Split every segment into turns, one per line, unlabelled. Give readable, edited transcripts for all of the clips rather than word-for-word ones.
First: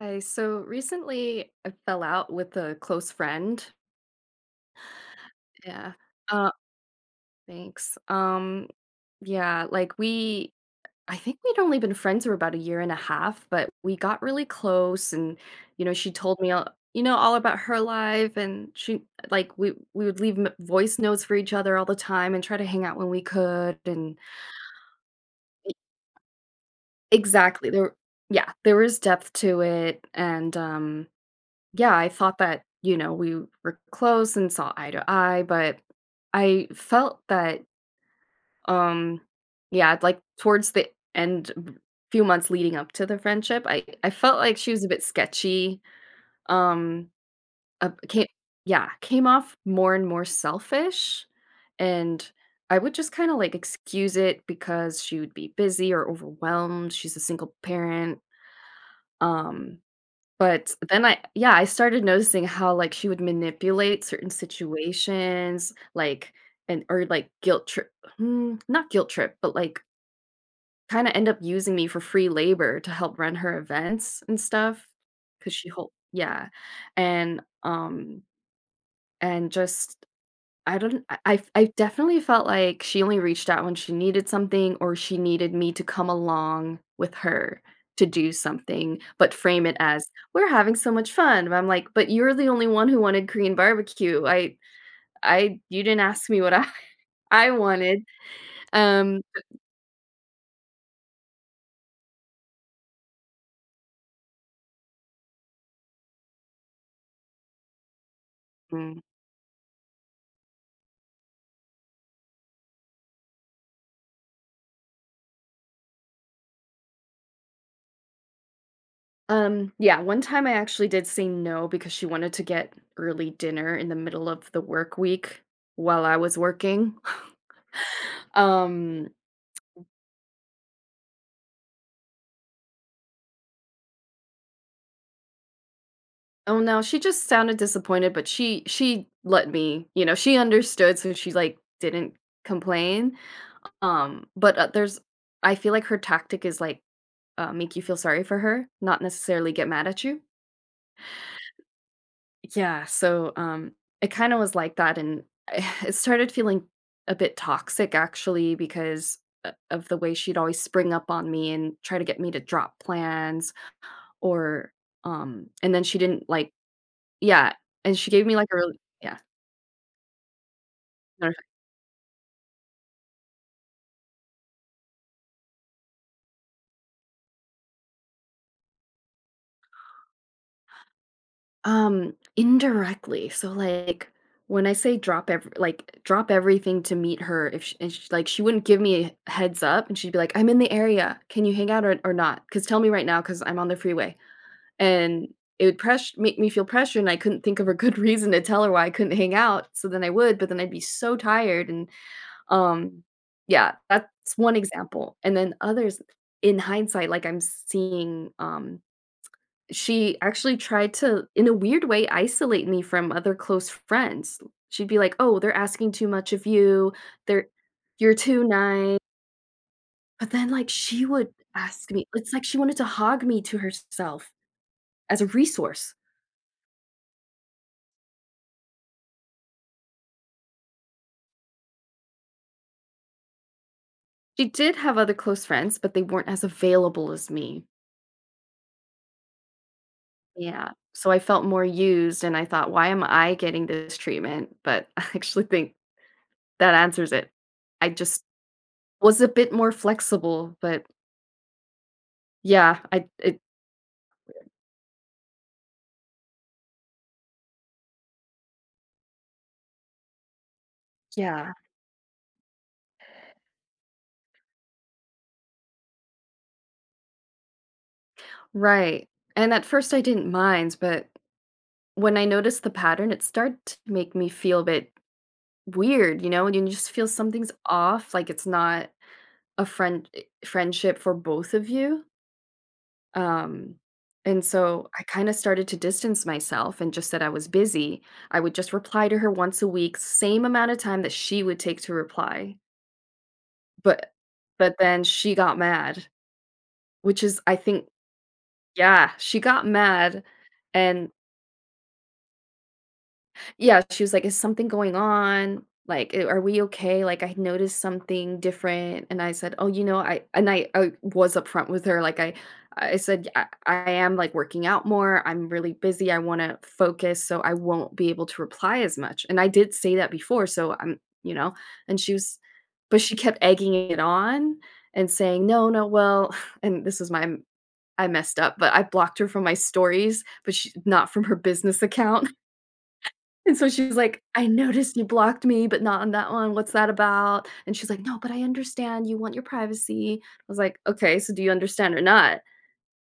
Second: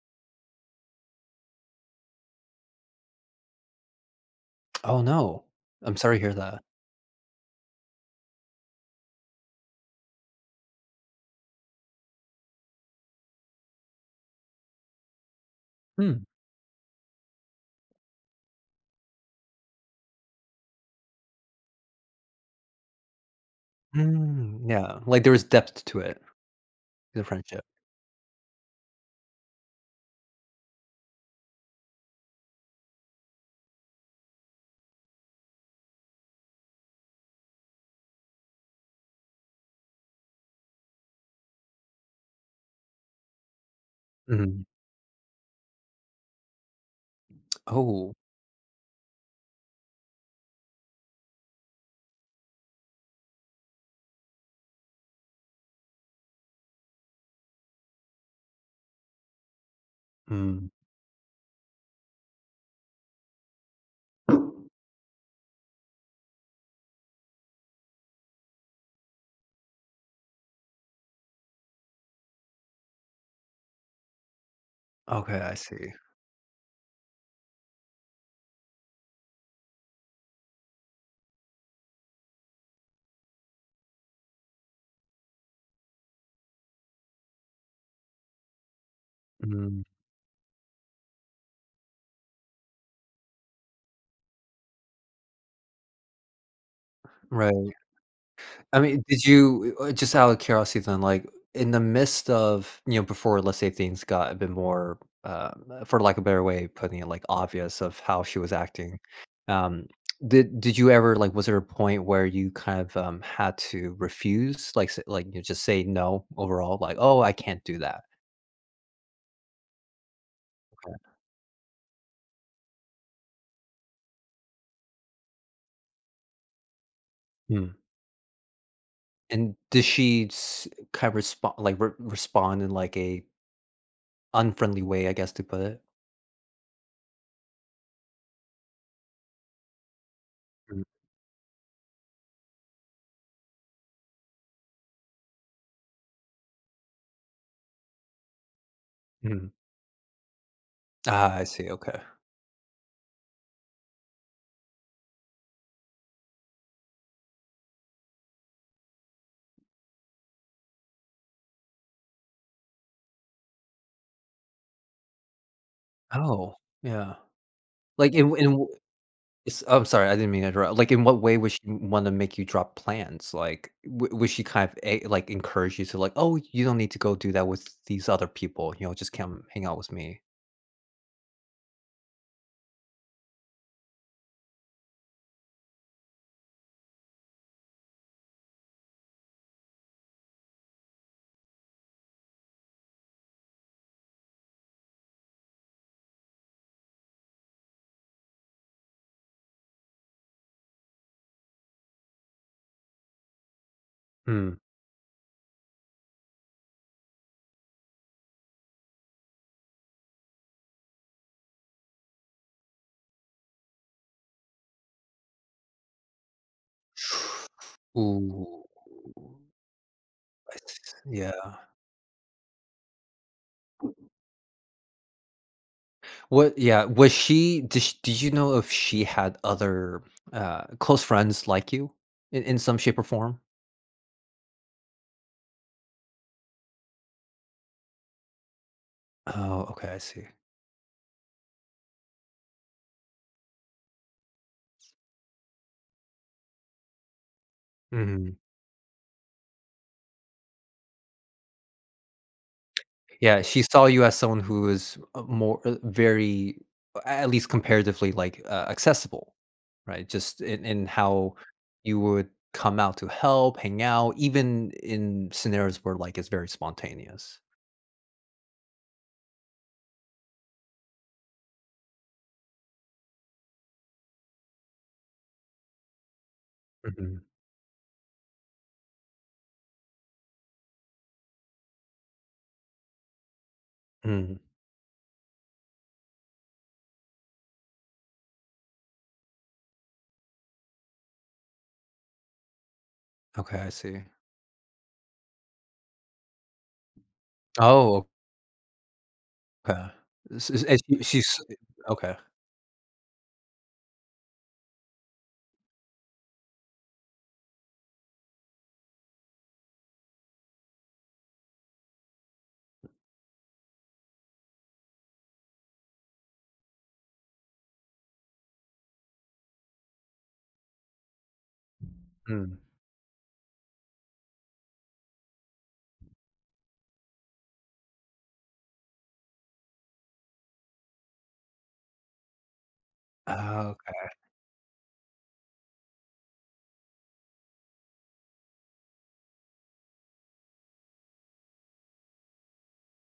Hi, so recently I fell out with a close friend.
Oh, no.
Yeah.
I'm sorry to hear
Uh
that.
Thanks. Yeah, like we I think we'd only been friends for about a year and a half, but we got really close and you know, she
Mm.
told me you know, all about her life. And she like we would leave voice notes for each other all the time and try to hang out when we could. And
Mm, yeah, like, there was depth to it, the friendship.
exactly, there yeah, there was depth to it. And yeah, I thought that, you know, we were close and saw eye to eye, but I felt that um yeah, like towards the end, few months leading up to the friendship, I felt like
Mhm.
she was a bit sketchy. Um uh,
Oh,
came, yeah, came off more and more selfish. And I would just kind of like excuse it because she would be busy or overwhelmed. She's a single parent. Um
mm.
but then I yeah, I started noticing how, like, she would manipulate certain situations, like, guilt trip. Not guilt trip, but, like, kinda end up using me for free labor to help run her events and stuff,
Okay,
cause
I
she
see.
hol yeah. And, and just I don't. I definitely felt like she only reached out when she needed something, or she needed me to come along with her to do something, but frame it
Mm,
as, "We're having so much fun." But I'm like, "But you're the only one who wanted Korean barbecue. I, you didn't ask me what I I
right.
wanted."
I mean,
Um
did you just out of curiosity then, like, in the midst of, before, let's say, things got a bit more, for lack of a better way of putting it, like, obvious of how she was acting,
mm,
um, did you ever, like was there a point where you kind of, had to refuse? Like s like, just say no overall, like, "Oh, I can't do that."
yeah, one time I actually did say no because she wanted to get early dinner in the middle of the work week while I was working.
Mm.
Um
And did she s kind of respon like, re respond in, like, a unfriendly way, I guess, to put it?
Oh, no, she just sounded disappointed, but she let me, you know, she
Mm,
understood, so she, like, didn't complain. But, there's I feel like her tactic is, like, make you feel sorry for her, not
mhm.
necessarily get mad at you.
Ah, I see, okay.
Yeah, so, it kinda was like that, and it started feeling a bit toxic, actually, because o of the way she'd always spring up on me and try to get me to drop plans. Or and then she didn't, like,
Oh, yeah.
yeah. And she
Like, yeah.
gave me,
In
like, a
w
real yeah.
s I'm sorry, I didn't mean to interrupt. Like, in what
No,
way would she wanna make you drop plans? Like, w would she kind of, like, encourage you to, like, "Oh, you don't need to go do that with these other people, just come hang out with me."
um, indirectly. So like, when I say drop every like drop everything to meet her, if she, and she, like, she wouldn't give me a heads up, and she'd be like, "I'm in the area. Can you hang out or not? Because tell me right now, because I'm on the freeway." And it would press make me feel pressure, and I couldn't think of a good reason to tell her why I couldn't hang out. So then I would, but then I'd be so tired. And um, yeah, that's
Hmm.
one example. And then others, in hindsight, like I'm seeing, she actually tried to, in a weird way, isolate me from other close friends. She'd be like, "Oh, they're asking too much of you. They're You're too
Ooh.
nice." But then,
I
like,
s
she would
yeah.
ask me it's like she wanted to hog me to herself as a resource.
What yeah, was she did sh did you know if she had other, close friends like you in some shape or form?
She did have other close friends, but they weren't as available as me.
Oh, okay, I see.
Yeah. So I felt more used and I thought, "Why am I getting this treatment?" But I actually think that answers it. I just
Mhm.
was a bit more flexible, but yeah, I it
Yeah, she saw you as someone who was more very at least comparatively, like, accessible, right? Just in how
yeah.
you would come out to help, hang out, even in scenarios where, like, it's very spontaneous.
Right. And at first I didn't mind, but when I noticed the pattern, it started to make me feel a bit weird, you know, and you just feel
Mhm.
something's off, like it's not a friendship for both of you. Um
Mm.
and so I kind of started to distance myself and just said I was busy. I would just reply to her once a week, same amount of time that she would take to reply.
Okay, I see.
But then she got mad, which is I think,
Oh,
yeah, she got
okay.
mad.
S s and she
And
she's okay.
yeah, she was like, "Is something going on? Like, are we okay? Like, I noticed something different." And I said, "Oh, you know, I," and I was upfront with her. Like, I said, I am, like, working out more. I'm really busy. I want to focus, so I won't be able to reply as much." And I did say that before, so I'm, you know. And she was,
Mm.
but she kept egging it on and saying, "No, no, well," and this was my I messed up, but I blocked her from my stories, but she not from her business account. And
Oh,
so she's
okay.
like, "I noticed you blocked me, but not on that one. What's that about?" And she's like, "No, but I understand. You want your privacy." I was like, "Okay, so do you understand or not?"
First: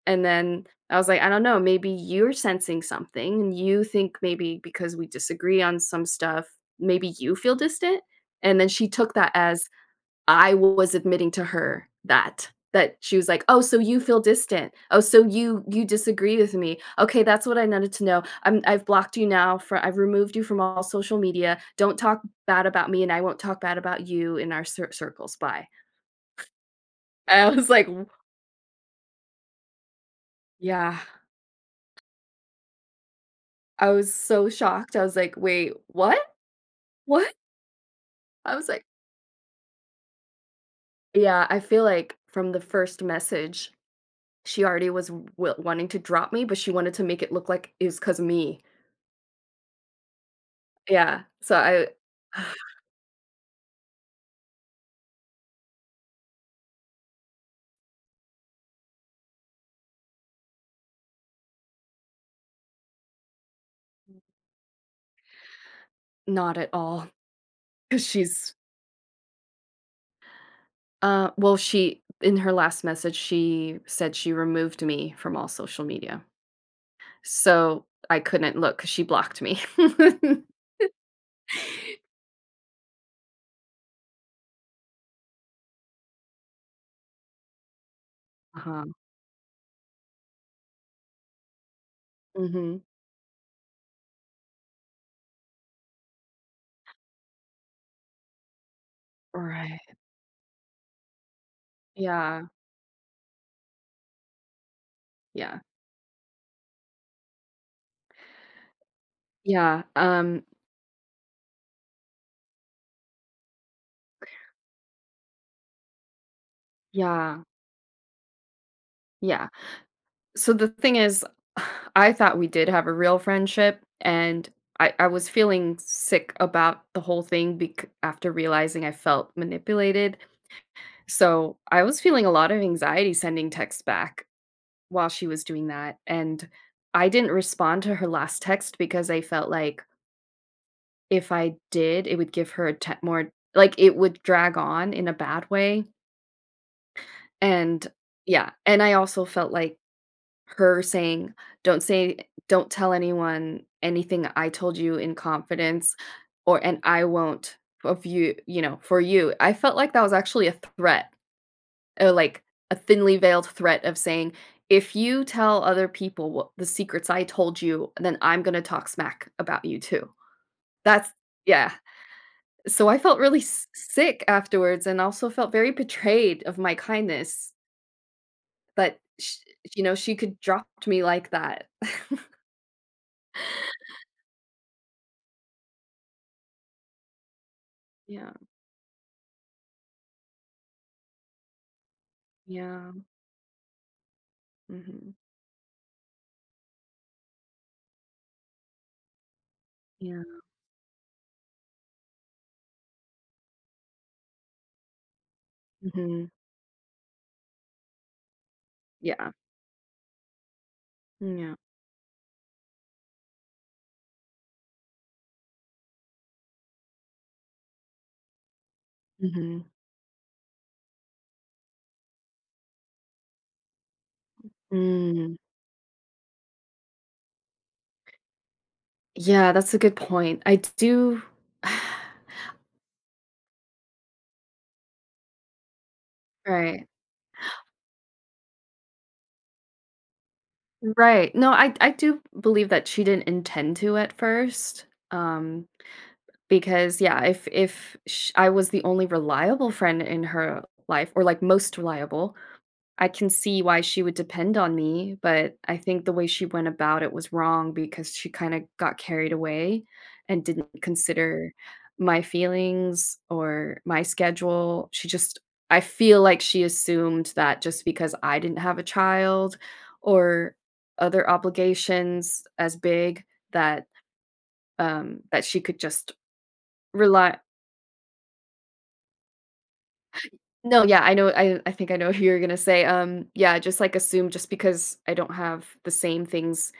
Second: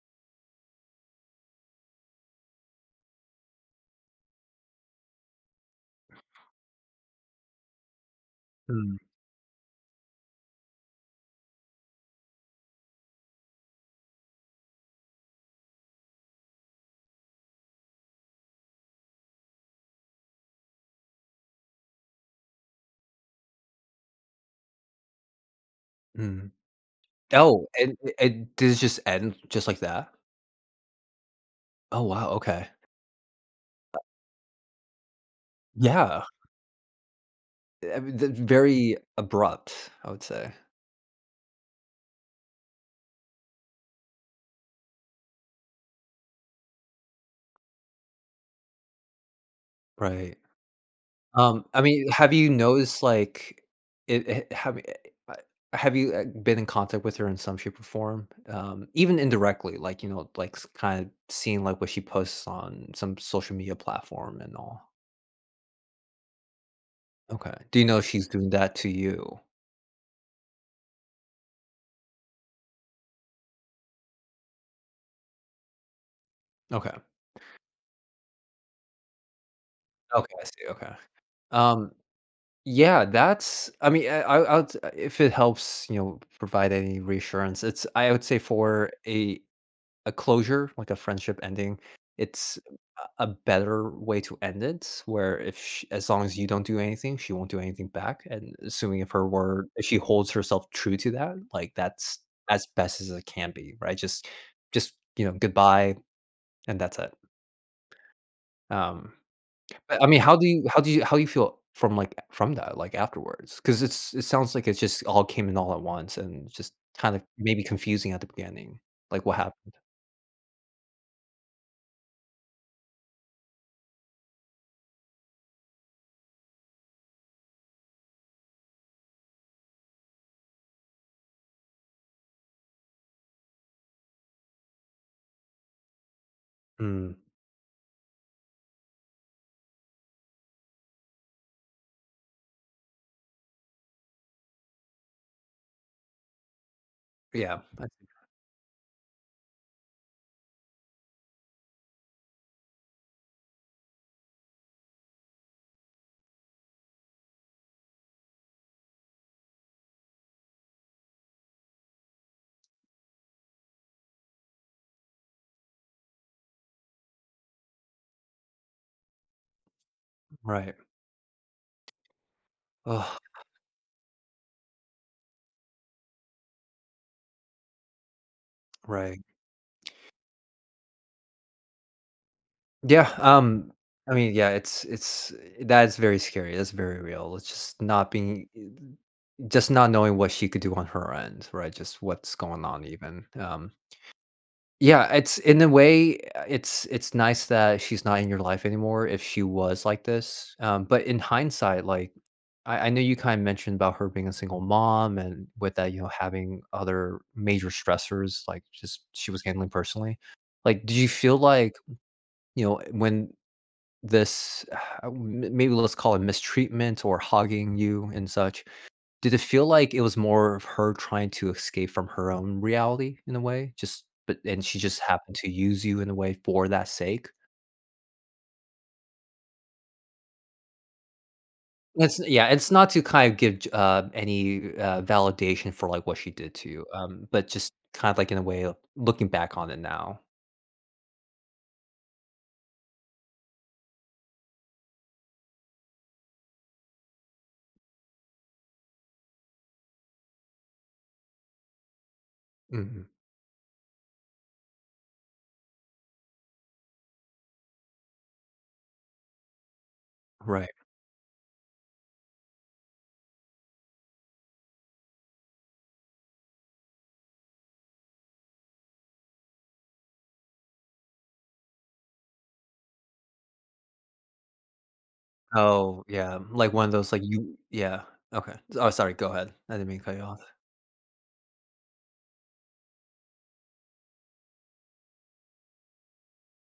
And then I was like, "I don't know. Maybe you're sensing something and you think maybe because we disagree on some stuff, maybe you feel distant." And then she
Mm,
took that as I was admitting to her that she was like, "Oh, so you feel distant. Oh, so you disagree with me. Okay, that's what I needed to know. I've blocked you now for I've removed you from all social media. Don't talk bad about me and I won't talk bad about you in our circles. Bye."
mm.
I
Oh,
was like, "W
and did it just end just like that?
yeah."
Oh, wow, okay.
I was so shocked. I was like, "Wait, what?
Yeah.
What?"
I mean, that's
I was like,
very abrupt, I would say.
yeah, I feel like from the first message, she already was w wanting to drop me, but she wanted to make it look like it was 'cause of me.
Right.
Yeah, so
I
I
mean, have you noticed, like, it have y uh, have you, been in contact with her in some shape or form? Even indirectly, like, like, kinda seeing, like, what she posts on some social media platform and all.
not at all,
Okay. Do you know if
because
she's doing
she's
that to you?
well, she in her last message, she said she removed me from all social media,
Okay.
so I couldn't look because she blocked me.
Okay, I see, okay. Um, yeah, that's I mean, I would if it helps, provide any reassurance, it's I would say
Uh-huh.
for a closure, like a friendship ending, it's
Mhm.
a better way to end it. Where if sh as long as you don't do anything, she won't do anything back. And assuming if her word, if
Right.
she holds herself true to that, like that's
Yeah,
as best as it can be, right? Just, you know,
yeah,
goodbye, and that's it. Um,
yeah,
but I mean,
um,
how you feel from like from that, like afterwards? Because it's it sounds like it just all came in all at once, and just kind of
yeah,
maybe confusing at the beginning, like what
yeah.
happened.
So the thing is, I thought we did have a real friendship, and I was feeling sick about the whole thing bec after realizing I felt manipulated. So I was feeling a lot of anxiety sending texts back while she was doing that. And I
Mm,
didn't respond to her last text because I felt like if I did, it would give her more, like it would drag on in a bad way.
yeah, I
And
see.
yeah. And I also felt like her saying, don't say, don't tell anyone anything I told you in confidence, and I won't of you, you know, for you. I felt like that was actually a threat, like a thinly veiled threat of saying, "If you tell other people what the secrets I told you, then I'm gonna talk smack about you too."
Right.
That's yeah. So I
Oh,
felt really sick afterwards, and also felt very betrayed of my kindness that
right.
sh- you know, she could drop me like that.
Yeah, I mean, yeah, it's that's very scary, that's very real. It's just not
yeah,
being just not knowing what she could do on her end, right? Just what's going on
yeah,
even. Yeah,
hmm
it's in a way, it's nice that she's not in your life anymore if she was like
yeah,
this. But in hindsight, like I know you kind of mentioned about her being a single mom and with that, you know,
hmm
having other major stressors, like just she
yeah,
was handling personally. Like, did you feel
yeah.
like you know, when this m maybe let's call it mistreatment or hogging you and such, did it
hmm
feel like it was more of her trying to escape from her own reality in a way? Just but and she just
Mm.
happened to use you in a way for that sake?
Yeah, that's a good point. I do.
It's yeah, it's not to kind of give j any, validation for, like, what she did to you,
Right.
but just kind of like in a way of looking back on it now.
Right. No, I do believe that she didn't intend to at first. Because yeah, if sh I was the only reliable friend in her life, or like most reliable.
Mhm.
I can see why she would depend on me, but I think the way she went about it was wrong because she kinda got carried away and didn't
Right.
consider my feelings or my schedule. She just I feel like she assumed that just because I didn't have a child or other obligations as big, that, that she could
Oh,
just
yeah. Like one of those, like,
rely.
you yeah, okay. Oh, sorry, go ahead. I didn't mean to cut you off.
No, yeah, I know, I think I know who you're gonna say. Yeah, just, like, assume just because I don't have the same things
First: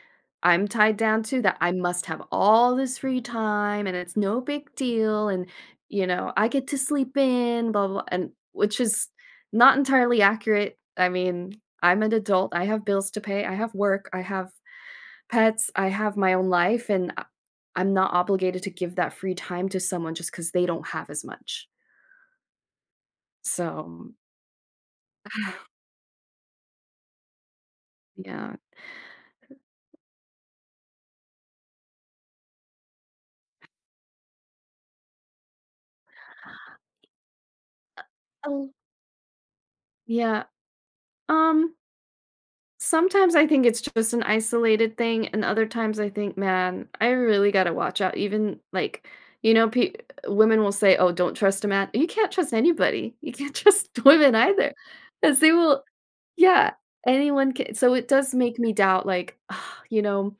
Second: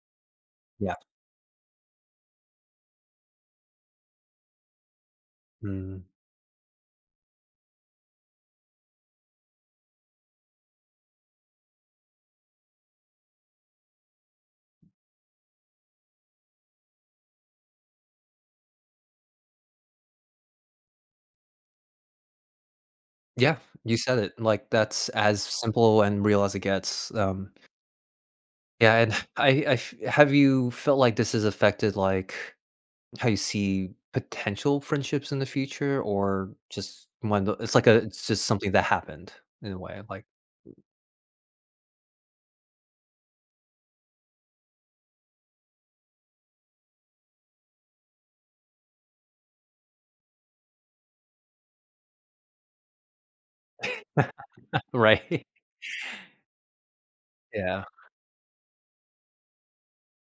I'm
Yeah.
tied down to, that I must have all this free time, and it's no big deal, and,
Mm.
you know, I get to sleep in, blah, blah, and which is not entirely accurate. I mean, I'm an adult, I have bills to pay, I have work, I have pets, I have my own life, and I'm not obligated to give that free time to someone just because they don't have as much.
Yeah, you
So,
said it, like, that's as simple and real as it gets,
yeah.
yeah, and I f have you felt like this has affected, like, how you see potential friendships in the future or just one tho it's like a it's just something
Oh,
that happened in a way, like
yeah. Um, sometimes I think it's just an isolated thing, and other times I think, man, I really gotta watch out. Even like, you know, women will say, "Oh, don't trust a man." You can't trust anybody. You can't trust women either, because
right?
they will. Yeah, anyone can.
Yeah,
So it does make me doubt, like, you know,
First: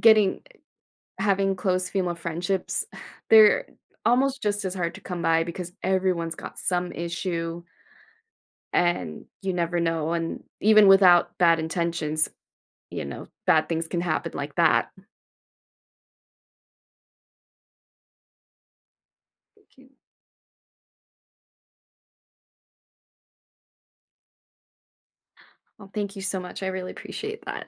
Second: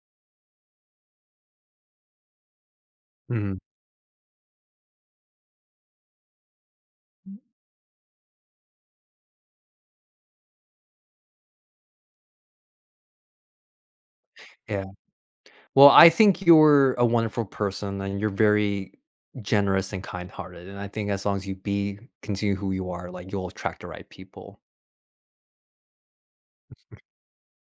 getting having close female friendships.
mhm,
They're almost just as hard to come by because everyone's got some issue and you never know, and even without bad intentions, you know, bad things can happen like
yeah.
that.
Well, I think you're a wonderful person and you're very
Thank you.
generous and kind-hearted, and I think as long as you be continue who you are, like, you'll attract the right people.
Well, thank you so much. I really appreciate that.